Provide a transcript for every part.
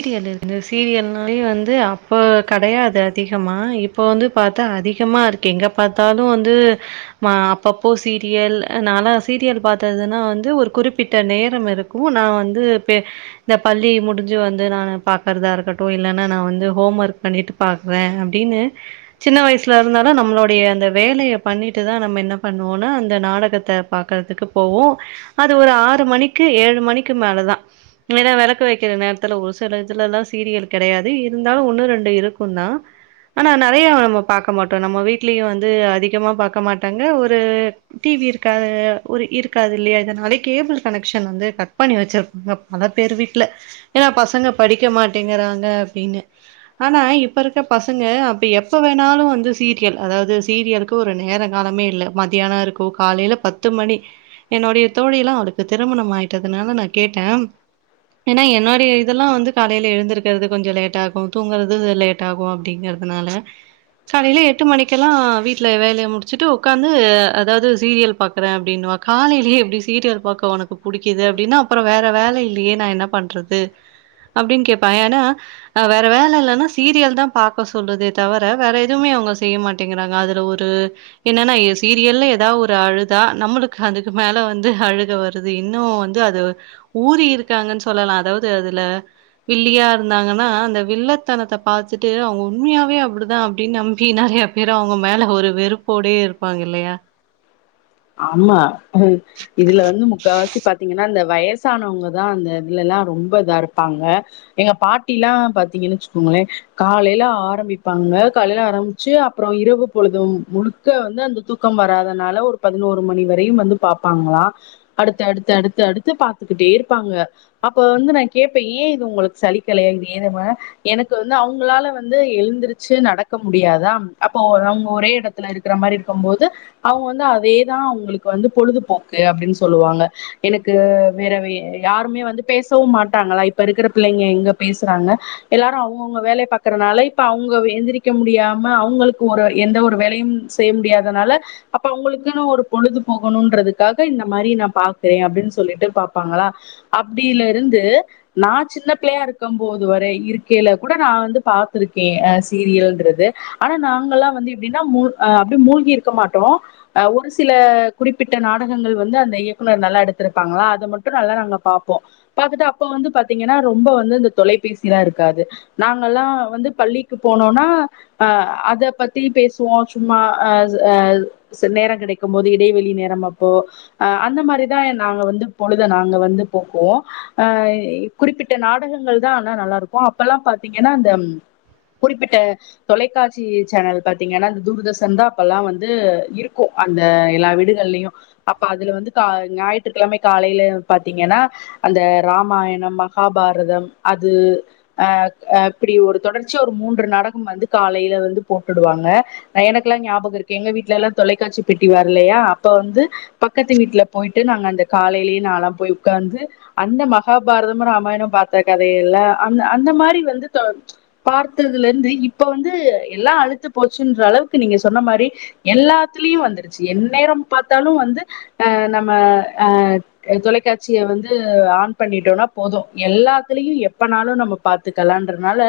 க்கு எடு சீரியல்னாலே வந்து அப்போ கெடையாது அதிகமா இப் இப்போ வந்து பாத்தா அதிகமா இருக்கு எங்க பாத்தாலு வந்து மா அப்பப்போ சீரியல் நால சீரியல் பத்தாதுன்னா வந்து ஒரு குறிப்பிட்ட நேரம் இருக் கு நா வந்து பே இந்த பள்ளி முடிஞ் ஞ்சி வந்து நானு பாக்கறதா இருக்கட்டு இல்லன்னா நா வந்து ஹோம் ஒர்க் பண்ணிட்டு பாக்குறே அப்டின்னு சின்ன வயசுல இருந்தாலு நம்மளுடைய அந்த வேலைய பண்ணிட்டு தா நம்ம என்ன பண்ணுவோனா அந்த நாடகத்த பாக்கறதுகு போவோ அது ஒரு ஆறு மணிக்கு ஏழு மணிக்கு மேலதா நீதா விழக்கு வைக்கிற நேரத் த்துல ஒரு சில இதுலெல்லா சீரியல் கெடையாது இருந்தாலு ஒன்னு ரெண்டு இருக்கு தா ஆனா நெறையா நம்ம பாக்கமாட்டோ நம்ம வீட்லியு வந்து அதிகமா பாக்க மாட்டாங்க ஒரு டிவி இருக்காது ஒரு இருக்காது இல்லையா இதனாலே கேபிள் கனெக்ஷன் வந்து கட் பண்ணி வச்சிருப்பங்க பலபேர் வீட்ல ஏன்னா பசங்க படிக்க மாட்டேங்கிறாங்க அப்டின்னு ஆனா இப்ப இருக்க பசங்க அப்ப எப்ப வேணாலு வந்து சீரியல் அதாவது சீரியல் க்கு ஒரு நேர காலமே இல்ல மதியான இருக்கு காலைல பத்து மணி என்னோடைய தோழி எல்லா அவளுக்கு திருமணம் ஆயிட்டதுனால நா கேட்டே ஏன்னா என் டை இதெல்லா வந்து காலையில எழுந்திருக்கிறது கொஞ்ச லேட் ஆகு தூங்குறது லேட் ஆகு அப்டிங்கறதுனால காலையில எட்டு மணிக்கெல்லா வீட்ல வேலைய முடிச்சுட்டு உக்காந்து அதாவது சீரியல் பா க்கற அப்டின்னுவா காலைலியே எப்டி சீரியல் பாக்க ஒனக்கு புடிக்குது அப்பிடினா அப்புறோ வேற வேலை இல்லியே நா என்ன பண்றது அப்டின் கேப்பா ஏன்னா ஆ வேற வேல இல்லன்னா சீரியல் தா பாக்க சொல்லுதே தவிர வேற எதுவுமே அவங்க செய்யமாட் ட்டேங்கறாங்க அதுல ஒரு என்னன்னா எ சீரியல்னு எதா ஒரு அழுதா நம்மளுக்கு அதுக்கு மேல வந்து அழுக வரு ட்டது இன்னு வந்து அது ஊறி இருக்காங்கன் சொல்லா அதாது அதுல வில்லியா இருந்தாங்கன்னா அந்த வில்லத்தனத்த பாத்துட்டு அவுங்க உண்மையாவே அப்டிதா அப்டின் நம்பி நெறைய பேற அவுங்க மேல ஒரு வெறுப்போடே இருப்பாங்க இல்லயா ஆமா இதுல வந்து முக்கா வாசி பா த்திங்கன்னா அந்த வயசானவங்கதா அந்த இதுல எல்லா ரொம்ப இதா இருப்பாங்க எங்க பாட்டில்லா பாத்தீங்கன்னு வச்சுகோங்களே காலையில ஆரம்பிப்பாங்க காலையில ஆரம் ச்சி அப்புறோ இரவு பொழுது முழுக்க வந்து அந்த தூக்க வராதனால ஒரு பதினோரு மணி வரையு வந்து பாப்பாங்களா அடுத்து அடுத்து அடுத்து அடுத்து பாத்துக்கிட்டே இருப்பாங்க அப்ப வந்து நா கேப்பே ஏ இது ஒங்களுக்கு சலிக்கலையா இது [unintelligible] எனக்கு வந்து அவங்களால வந்து எழுந்துருச்சு நடக்க முடியாதா அப்போ அவ அவங்க ஒரே எடத் துல இருக்கிற மாரி இருக்கும்போது அவங்க வந்து அதேதா அவங்களுக்கு வந்து பொழுதுபோக்கு அப்டின்னு சொல்லுவாங்க எனக்கு வேற வே யாருமே வந்து பேசவு மாட்டாங்களா இப்ப இருக்கிற பிள்ளைங்க எங்க பேசுறாங்க எல்லாரு அவங்கவுங்க வேலய பாக்கறனால இப்ப அவங்க எந்திரிக்க முடியாம அவங்களுக்கு ஒரு எந்த ஒரு வேலையு செய்ய முடியாதனால அப்ப ஒங்களுக்கு குனு ஒரு பொழுது போகணுன்றதுக்காக இந்த மாரி நா பாக்குறே அப்டின்னு சொல்லிட்டு பாப்பாங்களா அப்டியிலருந்து நா சின்ன பிள்ளையா இருக்கு போது வரை இருக்கையில கூட நா வந்து பாத்ருக்கே அ சீரியல்ன்றது ஆனா நாங்கல்லா வந்து எப்டின்னா மூ அப்டி மூழ்கி இருக்க மாட்டோ அ ஒரு சில குறிப்பிட்ட நாடகங்கள் வந்து அந்த இயக்குனர் நல்லா எடுத்திருப்பாங்களா அத மட்டு நல்லா நாங்க பார்ப்போ பாத்துட்டு அப்ப வந்து பாத்தீங்கன்னா ரொம்ப வந்து இந்த தொலைபேசிலா இருக்காது நாங்கல்லா வந்து பள்ளிக்கு போனோனா ஆ அத பத்தி பேசுவோ சும்மா அ அ ச நேரோ கிடைக்கும்போது இடைவேளி நேரமப்போ ஆ அந்த மாரிதா நாங்க வந்து பொழுது நாங்க வந்து போக்குவோ ஆ குறிப்பிட்ட நாடகங்கள் தா ஆனா நல்லா இருக்கு அப்பல்லா பாத்தீங்கன்னா அந்த குறிப்பிட்ட தொலைக்காட்சி சேனல் பாத்தீங்கன்னா இந்த தூர்தர்ஷன்தா அப்பல்லா வந்து இருக்கு அந்த எல்லா வீடுகள்ளையு அப்ப அதுல வந்து கா ஞாயிற்றுக்கிழமை காலையில பாத்தீங்கன்னா அந்த ராமாயணம் மகாபாரதம் அது ஆ ஆ இப்டி ஒரு தொடர்ச்சியா ஒரு மூன்று நாடகம் வந்து காலையில வந்து போட்டுடுவாங்க எனக்குல்லா ஞாபக இருக்கு எங்க வீட்டுலெல்லா தொலைக்காட்சி பெட்டி வரலையா அப்ப வந்து பக்கத்து வீட்டுல போயிட்டு நாங்க அந்த காலையிலியே நாலா போய் உக்காந்து அந்த மகாபாரதம் ராமாயணம் பாத்த கதையெல்ல அந்த அந்த மாரி வந்து த பார்த்ததுல இருந்து இப்ப வந்து எல்லா அலுத்து போச்சுன்ற அளவுக்கு நீங்க சொன்ன மாரி எல்லாத்துலயு வந்துருச்சு என் நேரோ பாத்தாலு வந்து ஆ நம்ம ஆ தொலைக்காட்சிய வந்து ஆன் பண்ணிட்டோம்னா போது எல்லாத்துலயு எப்பனாலு நம்ம பாத்துக்கலான்றதுனால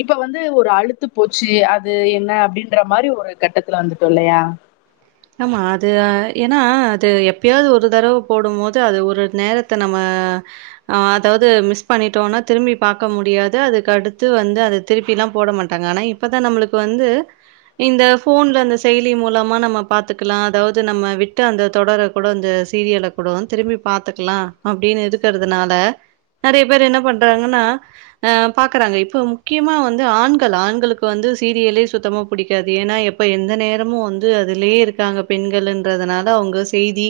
இப்ப வந்து ஒரு அலுத்து போச்சு அது என்ன அப்டின்ற மாரி ஒரு கட்டத்துல வந்துட்டோ இல்லயா ஆமா அது ஆ ஏனா அது எப்பயாது ஒரு தடவை போடும் போது அது ஒரு நேரத்த நம்ம அதாவ்து மிஸ் பண்ணிடோனா திரும்பி பாக்க முடியாது அதுக்கடுத்து வந்து அது திருப்பிலா போட மாட்டாங்க ஆனா இப்பதா நம்ளுக்கு வந்து இந்த போன்ல இந்த செயலி மூலமா நம்ம பாத்துக்குலா அதாவது நம்ம விட்ட அந்த தொடர கூட அந்த சீரியல கூடோதா திரும்பி பாத்துக்குலா அப்டின்னு இருக்குறதுனால நெறைய பேர் என்ன பண்றாங்கனா ஆ பாக்கறாங்க இப்ப முக்கியமா வந்து ஆண்கள் ஆண்களுக்கு வந்து சீரியலே சுத்தமா புடிக்காது ஏனா எப் ப்ப எந்த நேரமு வந்து அதுலயே இருக்காங்க பெண்களுன்றதுனால அவுங்க செய்தி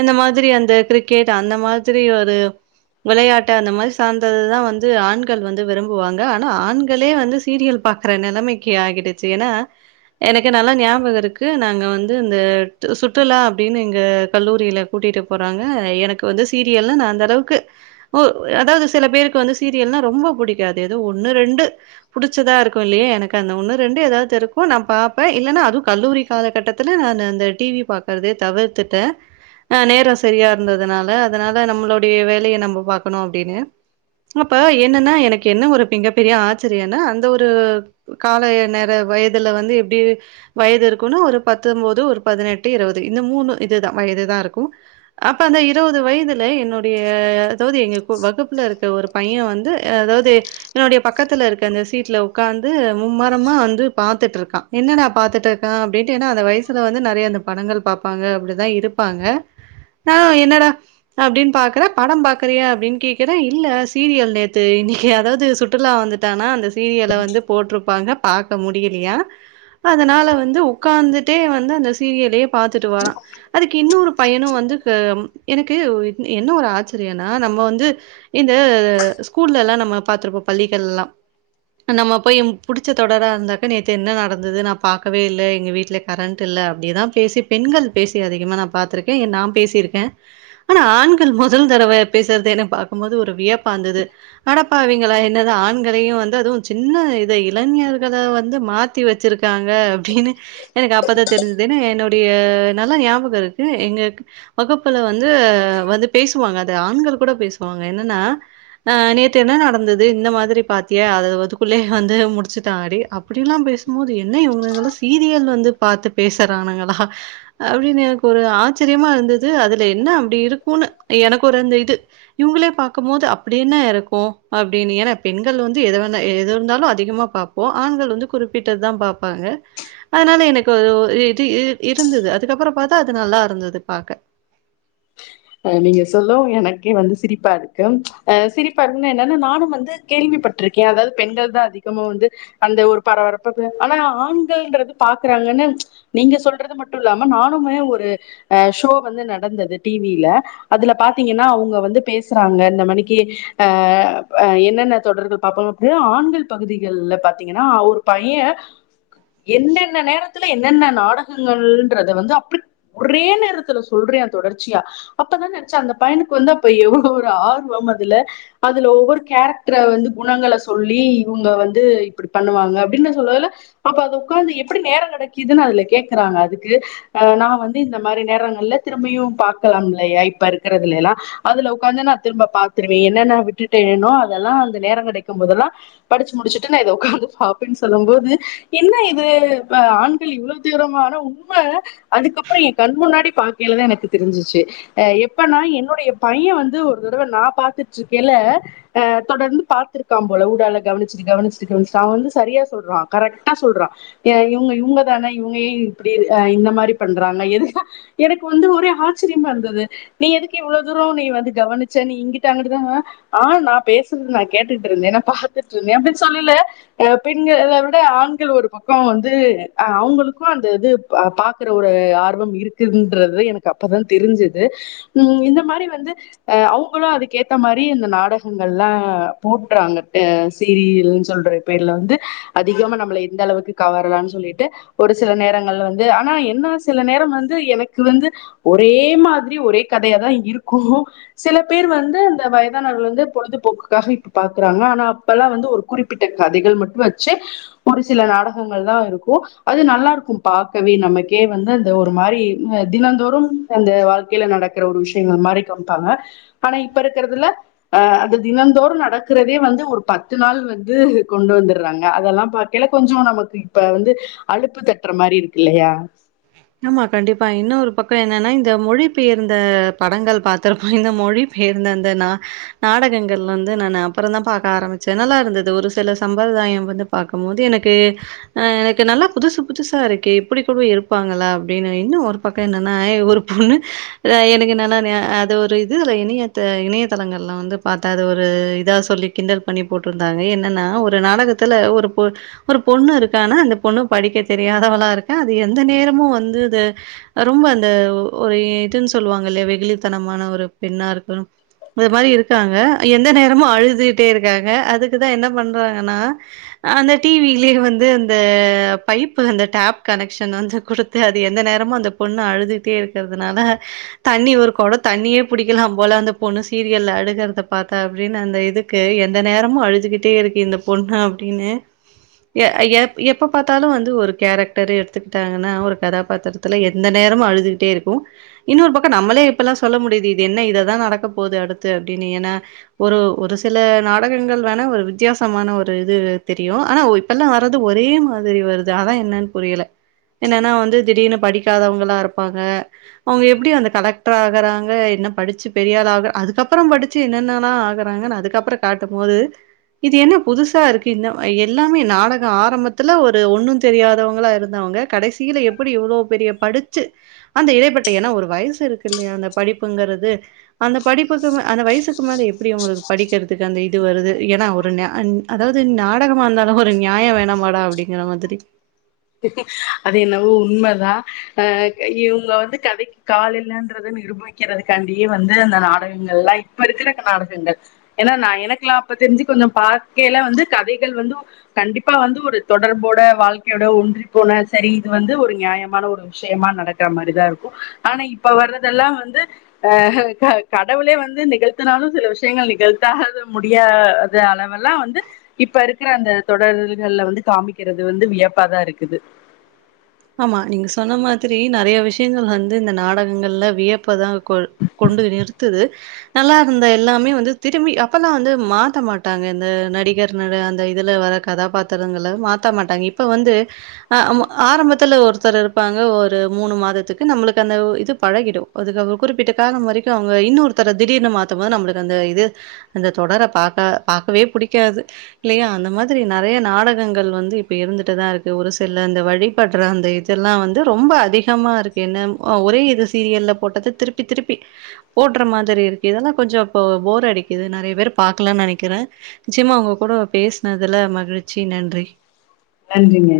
இந்த மாதிரி அந்த கிரிக்கெட் அந்த மாதிரி ஒரு வெளையாட்டு அந்த மாதிரி சார்ந்ததுதா வந்து ஆண்கள் வந்து விரும்புவாங்க ஆனா ஆண்களே வந்து சீரியல் பா க்கற நெலமைக்கு ஆகிடுச்சு ஏன்னா எனக்கு நல்லா ஞாபகோ இருக்கு து நாங்க வந்து இந்த சு சுற்றுலா அப்டின்னு எங்க கல்லூரியில கூட்டிட்டு போறாங்க எனக் கு வந்து சீரியல்ல நா அந்த அளவுக்கு ஓ அதாவுது சில பேருக்கு வந்து சீரியல்னா ரொம்ப புடிக்காது ஏதாது ஒன்னு ரெண்டு புடிச்சதா இருக்கு இல்லையா எனக்கு அந்த ஒன்னு ரெண்டு ஏதாவுதுருக்கு நா பாப்பே இல்லன்னா அதுவு கல்லூரிக்கு காலகட்டத்தில்ல நா அந்த டிவிய பாக்கறதே தவிர்த்துட்டே ஆ நேரோ சரியா இருந்ததுனால அதனால நம்மளுடைய வேலைய நம்ம பாக்கணு அப்படின்னு அப்ப என்னன்னா எனக்கு என்ன ஒரு மிகப்பெரிய ஆச்சரியன்னு அந்த ஒரு காலை நேர வயதுல வந்து எப்படி வயது இருக் க்ன்னா ஒரு பத்தொன்பது ஒரு பதினெட்டு இருவது இந்த மூணு இதுதா வயது தா இருக்கு அப்ப அந்த இருபது வயதுல என்னுடைய அதாவது எங்க இப்ப வகுப்புல இருக்க ஒரு பைய வந்து அ அதாவது என்னுடைய பக்கத்துல இருக்க அந்த சீட்ல உட்கார்ந்து மும்மரமா வந்து பாத்துட்டு இருக்கா என்னடா பாத்துட் இருக் க அப்படின்ட்டு ஏன்னா அந்த வயசுல வந்து நெறைய அந்த படங்கள் பாப்பாங்க அப்டிதா இருப்பாங்க ஆ என்னடா அப்படின் பாக்கற படம் பாக்கறியா அப்படின்னு கேட்கறே இல்ல சீரியல் நேத்து இன்னைக்கு அதாவது சுற்றுலா வந்துட் தானா அந்த சீரியல வந்து போட்டிருப்பாங்க பாக்க முடியலையா அதனால வ வந்து உக்காந்துட்டே வந்து அந்த சீரியலே பார்த்துட்டு வரா அதுக்கு இன்னொரு பையனு வந்து இப்ப எனக்கு என்ன ஒரு ஆச்சரியனா நம்ம வந்து இந்த ஸ்கூல்ல எல்லா நம்ம பாத்திருப்போ பள்ளிகள் எல்லா நம்ம போய் எ புடிச்ச தொடரா இருந்தாக்க நேத்து என்ன நடந்தது நா பா க்கவே இல்ல எங்க வீட்டல கரண்டு இல்ல அப்டிதா பேசி பெண்கள் பேசி அதிகமா நா பத்தருக்கேன் ஏ நா பேசியிருக்கே ஆனா ஆண்கள் முதல் தடவ பேசுறது என பாக்கும்போது ஒரு வியப்பா இருந்தது அடப்பாவீங்களா என்னத ஆண்களையு வந்து அதுவும் சின்ன இத இளைஞர்கள வந்து மாத் தி வச்சிருக்காங்க அப்டின்னு எனக்கு அப்பதா தெரிஞ்சதுன்னா என்னுடைய நல்லா ஞாபக இருக்கு எங்க வகுப்புல வந்து வந்து பேசுவாங்க அது ஆண்கள் கூட பேசுவாங்க என்னன்னா அ நேத்து என்ன நடந்தது இந்த மாரி பாத்திய அத அதுகுள்ளே வந்து முடிசிட்டாடி அப்டிலா பேசும்போது என்ன இவங்கங்க சீரியல வந்து பாத்து பேசறானுங்களா அப்டினு எனக் ஒரு ஆச்ரியமா இருதது அதுல என்ன அப்டி இருகுனு எனக் ஒரு அந்த இது இவங்களே பாக்கு போது அப்டி என்ன இருக்கு அப்டினு ஏனா பெண்கள் வந்து எத வேணா எத இருதாலு அதிகமா பாப் போ ஆண்கள் வந்து குறிபிட்டது தா பாபாங்க அதனால எனக் அது ஒரு இது இருந்தது அதுகப்பறம் பாத்தா அது நல்லா இருந்தது பாக்க இப்ப நீங்க சொல்லவு எனகே வந்து சிரிபா இருக்கு ஆ சிரிபா இருக்குனா என்னா நானு வந்து கேள்விபட்டிருகே அதாவது பெண்கள் தா அதிகமா வந்து அந்த ஒரு பரபரப்பா பே ஆனா ஆண்கள்ங்கறது பாக்குறாங்கன்னு நீங்க சொல்றது மட்டு இல்லாம நானுமே ஒரு அ ஷோ வந்து நடந்தது டி இல்ல அதுல பாத்தீஙன்னா அவங்க வந்து பேசுறாங்க இத்த மணிக்கு ஆ அ என்னென்ன தொடர்கள் பாப்பாங்க அப்டினா ஆண்கள் பகுதிகள்ல பாத்தீங்கன்னா ஒரு பைய என்னென்ன நேர த்துல என்னென்ன நாடகங்கள் என்றத வந்து அப்டி ஒரே நேரத்தில சொல்றே தொடர் ச்சியா அப்பதா நெனைச்சா அந்த பையனுக்கு வந்து அப்ப எவ்ளவு ஒரு ஆர்வம் அதுல அதுல ஒவ்வொரு கேரக்டர வந்து குணங்கள சொல்லி இவுங்க வந்து இப்டி பண்ணுவாங்க அப்டினு சொல்லல அப்ப அது உக்காந்து எப்டி நேரம் கெடைக்குதுன்னு அதுல கேக்குறாங்க அதுக்கு அ நா வந்து இந்த மாரி நேரங்கள்ல திரும்பியு பாக்கலா இல்லயா இப்ப இருக்கறதுல எல்லா அதுல உக்காந்து நா திரும்ப பாத்துருவே என்னன்ன விட்டுட்டேனோ அதெல்லா அந்த நேரம் கெடைக்கும் போதெல்லா படிச்சு முடிச்சுட்டு நா இத உக்காந்து பாப்பேன்னு சொல்லு போது என்ன இது ஆண் கள் இவ்ளோ தீவிரமா உண்ம அதுக்கப்பறோ எ கண் முன்னாடி பாக்கயிலதா எனக்கு தெரிஞ்சிச்சு அ எப்பனா என்னுடைய பைய வந்து ஒரு தடவ நா பாத்துட்டு இருக்கேல அ தொடர்ந்துபாத்ருக்கா போல வூடால கவனிச்சுட்டு கவனிச்சுட்டு கவனிச்சு அவெ வந்து சரியா சொல்றா கரெக்டா சொல்றா இவுங்க இவுங்க தானே இவுங்கே ஏ இப்டி அ இந்த மாரி பண்றாங்க எது எனக்கு வந்து ஒரே ஆச்சரியமா இருந்தது நீ எதுக்கு இவ்ளவு தூரோ நீ வந்து கவனிச்ச நீ இங்கிட்டு அங்கிட்டு ஆ நா பேசுறது நா கேட்டுட்டு இருந்தே நா பாத்துட்டு இருந்தே அப்டின்னு சொல்லல ஆஹ் பெண்கள் எல்லார் விட ஆண்கள் ஒரு பக் க்கோ வந்து அவுங்களுக்கு அந்த இது பாக்குற ஒரு ஆர்வம் இருக்குன்றது எனக் இப்ப தா தெரிஞ்சுது உ இந்த மாரி வந்து அ அவுங்களு அதுக்கு ஏத்த மாரி அந்த நாடகங்கள்லா போட்றாங்கட்டு சீரியல்ன்னு சொல்ற பேர்ல வந்து அதிகமா நம்மள எந்த அளவுக்கு கவரலான்னு சொல்லிட்டு ஒரு சில நேரங்கள் வந்து ஆனா என்ன சில நேரம் வந்து எனக்கு வந்து ஒரே மாதிரி ஒரே கதையாதா இருக்கு சில பேர் வந்து அந்த வயதானவர்கள் வந்து பொழுதுபோக்குக்காக இப்ப பாக்குறாங்க ஆனா அப் அப்பல்லா வந்து ஒரு குறிப்பிட்ட கதைகள் மட்டு வச்சு ஒரு சில நாடகங்கள் தா இருக்கு அது நல்லா இருக்கு பாக்கவே நமக்கே வந்து அந்த ஒரு மாரி தினந்தோறும் அந்த வாழ்க்கையில நடக்கிற ஒரு விஷயங்கள் மாரி காமிப்பாங்க ஆனா இப்ப இருக்றதுல அ அது தினந்தோறும் நடக்குறதே வந்து ஒரு பத்து நாள் வந்து கொண்டு வந்துறாங்க அதெல்லா பா கேல்ல கொஞ்சோ நமக்கு இப்ப வந்து அழுப்பு தட்டுற மாரி இருக்கு இல்லயா ஆமா கண்டிப்பா இன்னொரு பக்கோ என்னன்னா இந்த மொழி பெயர்ந்த படங்கள் பாத்திருப்போ இந்த மொழி பேர்ந்து அந்த நா நாடகங்கள் வந்து நானு அப்றோ தா பாக்க ஆரம்பிச்சே நல்லா இருந்தது ஒரு சில சம்பர்தாயம் வந்து பாக்கும் போது எனக்கு ஆ எனக்கு நல்லா புதுசு புதுசா இருக்கு இப்டி கூட இரு ப்பாங்களா அப்டினு இன்னு ஒரு பக்கோ என்னன்னா ஒரு பொண்ணு எனக்கு என்னானா அது ஒரு இது இனி இணையதளங்கள்ல வந்து பாத்தா அது ஒரு இதா சொல்லி கிண்டல் பண்ணி போட்ருந்தாங்க என்னன்னா ஒரு நாடகத் பக்கத்துல ஒரு ஒரு பொண்ணு இருக்கானா அந்த பொண்ணு படிக்க தெரியாதவளா இருக்கா அது எத் எந்த நேரமு வந்து இது ரொம்ப அந்த ஒரு இதுன்னு சொல்லுவாங்க இல்லயா வெகுலித்தனமான ஒரு பெண்ணா இருக்கும் அது மாரி இருக்காங்க எந்த நேரமு அழுதுட்டே இருக்காங்க அதுக்குதா என்ன பண்றாங்கனா அந்த டிவிலயே வந்து அந்த பைப்பு அந்த டேப் கனெக்ட் சன் வந்து குடுத்து அது எந்த நேரமு அந்த பொண்ணு அழுதுட்டே இருக்றதுனால தண்ணி ஒரு கொட தண்ணியே புடிக்கலா போல அந்த பொண்ணு சீரியல்ல அழுகுறத பாக்க அப்டினு அந்த இது இருக்கு எந்த நேரமு அழுதுகிட்டே இருக்கு இந்த பொண்ணு அப்டின்னு எ எப்ப பாத்தாலு வந்து ஒரு கேரக்டரு எத்துக்கிட்டாங்கன்னா ஒரு கதாபாத்திரத்துல எந்த நேரமு அழுதுகிட்டே இருக்கு இன்னொரு பக்கோ நம்மளே இப்பெல்லா சொல்ல முடியுது இது என்ன இததா நடக்க போது அடுத்து அப்டின்னு ஏன்னா ஒரு ஒரு சில நாடகங்கள் வேணா ஒரு வித்தியாசமான ஒரு இது தெரியு ஆனா ஒ இப்பெல்லா வர்றது ஒரே மாதிரி வருது அதா என்னன்னு புரியல என்னன்னா வந்து திடீர்னு படிக்காதவங்களா இருப்பாங்க அவங்க எப்டி அந்த கலெக்டர் ஆகுறாங்க என்ன படிச்சு பெரியாள் ஆகுற அதுக்கப்புறோ படிச்சு ச்சு என்னன்னல்லா ஆகுறாங்கன்னு அதுக்கப்புறோ காட்டும் போது இது என்ன புதுசா இருக்கு இந்த எல்லாமே நாடகோ ஆரம்பத்துல ஒரு ஒன்னு தெரியாதவங்களா இரு இருந்தவங்க கடைசியில எப்டி இவ்ளோ பெரிய படிச்சு அந்த இடைப்பட்ட ஏன்னா ஒரு வயசு இருக்குல்லயா அந்த படிப்புங்கிறது அந்த படிப்புக்கு மே அந்த வயசுக்கு மேல எப்டி அவங்களுக்கு படிக்கிறதுக்கு அந்த இது வருது ஏன்னா ஒரு நியா அதாவ்து நாடகமா இருந்தாலு ஒரு நியாயோ வேணமாடா அப்டிங்கிற மாதிரி அது என்னவோ உண்மதா அ இவங்க வந்து கதைக்கு கால் இல்லன்றது நிரூப நெனைக்கிறதுக்காண்டி வந்த அந்த நாடகங்கள் எல்லா இப்ப இருக்கிற காரணங்கள் ஏன்னா நா எனக்லா அப்ப தெரிஞ்சு கொஞ்சம் பாக்கைல வந்து கதைகள் வந்து கண்டிப்பா வந்து ஒரு தொடர்போட வாழ்க்கையோட ஒன்றி போன சரி இது வந்து ஒரு நியாயமான ஒரு விஷயமா நடக்கற மாரிதா இருக்கும் ஆனா இப்ப வர்றதெல்லா வந்து அ கடவுளே வந்து நிகழ்த்தினாலும் சில விஷயங்கள் நிகழ்த்தாது முடியா த அளவெல்லா வந்து இப்ப இருக்கிற அந்த தொடர்கள்ல வந்து காமிக்கிறது வந்து வியப் பாக இருக்குது ஆமா நீங்க சொன்ன மாதிரி நெறைய விஷயங்கள் வந்து இந்த நாடகங்கள்ல வியப்பாதா கொள் கொண்டு நிறுத்துது நல்லா இருந்த எல்லாமே வந்து திரும்பி அப்பல்லா வந்து மாத்த மாட்டாங்க இந்த நடிகர் அந்த இதுல வர கதாபாத்திரங்கள மாத்த மாட்டாங்க இப்ப வந்து ஆரம்பத் துல ஒருத்தர் இருப்பாங்க ஒரு மூணு மாதத்துக்கு நம்ளுக்கு அந்த இது பழகிடும் அதுக்காக குறிப்பிட்ட காலம் வரைக் இருப்பாங்க இன்னொருத்தர திடீர்னு மாத்தும்போது நம்ளுக்கு அந்த இது அந்த தொடர பாக்க பாக்கவே புடிக்காது இல்லையா அந்த மாதிரி நெறைய நாடகங்கள் வந்து இப்ப இருந்துட்டுதா இருக்கு ஒரு சில அந்த வழி பட்ற அந்த இதெல்லா வந்து ரொம்ப அதிகமா இருக்கு என்ன ஒரே இது சீரியல்ல போட்டத திருப்பி திருப்பி போட்ற மாதிரி இருக்கு இதெல்லா கொஞ்சம் இப்ப போர் அடிக்குது நெறைய பேர் பாக்கலன் நெனைக்கிற நிச்யமா உங்க கூட பேசுனதுல மகிழ்ச்சி நன்றி நன்றிங்க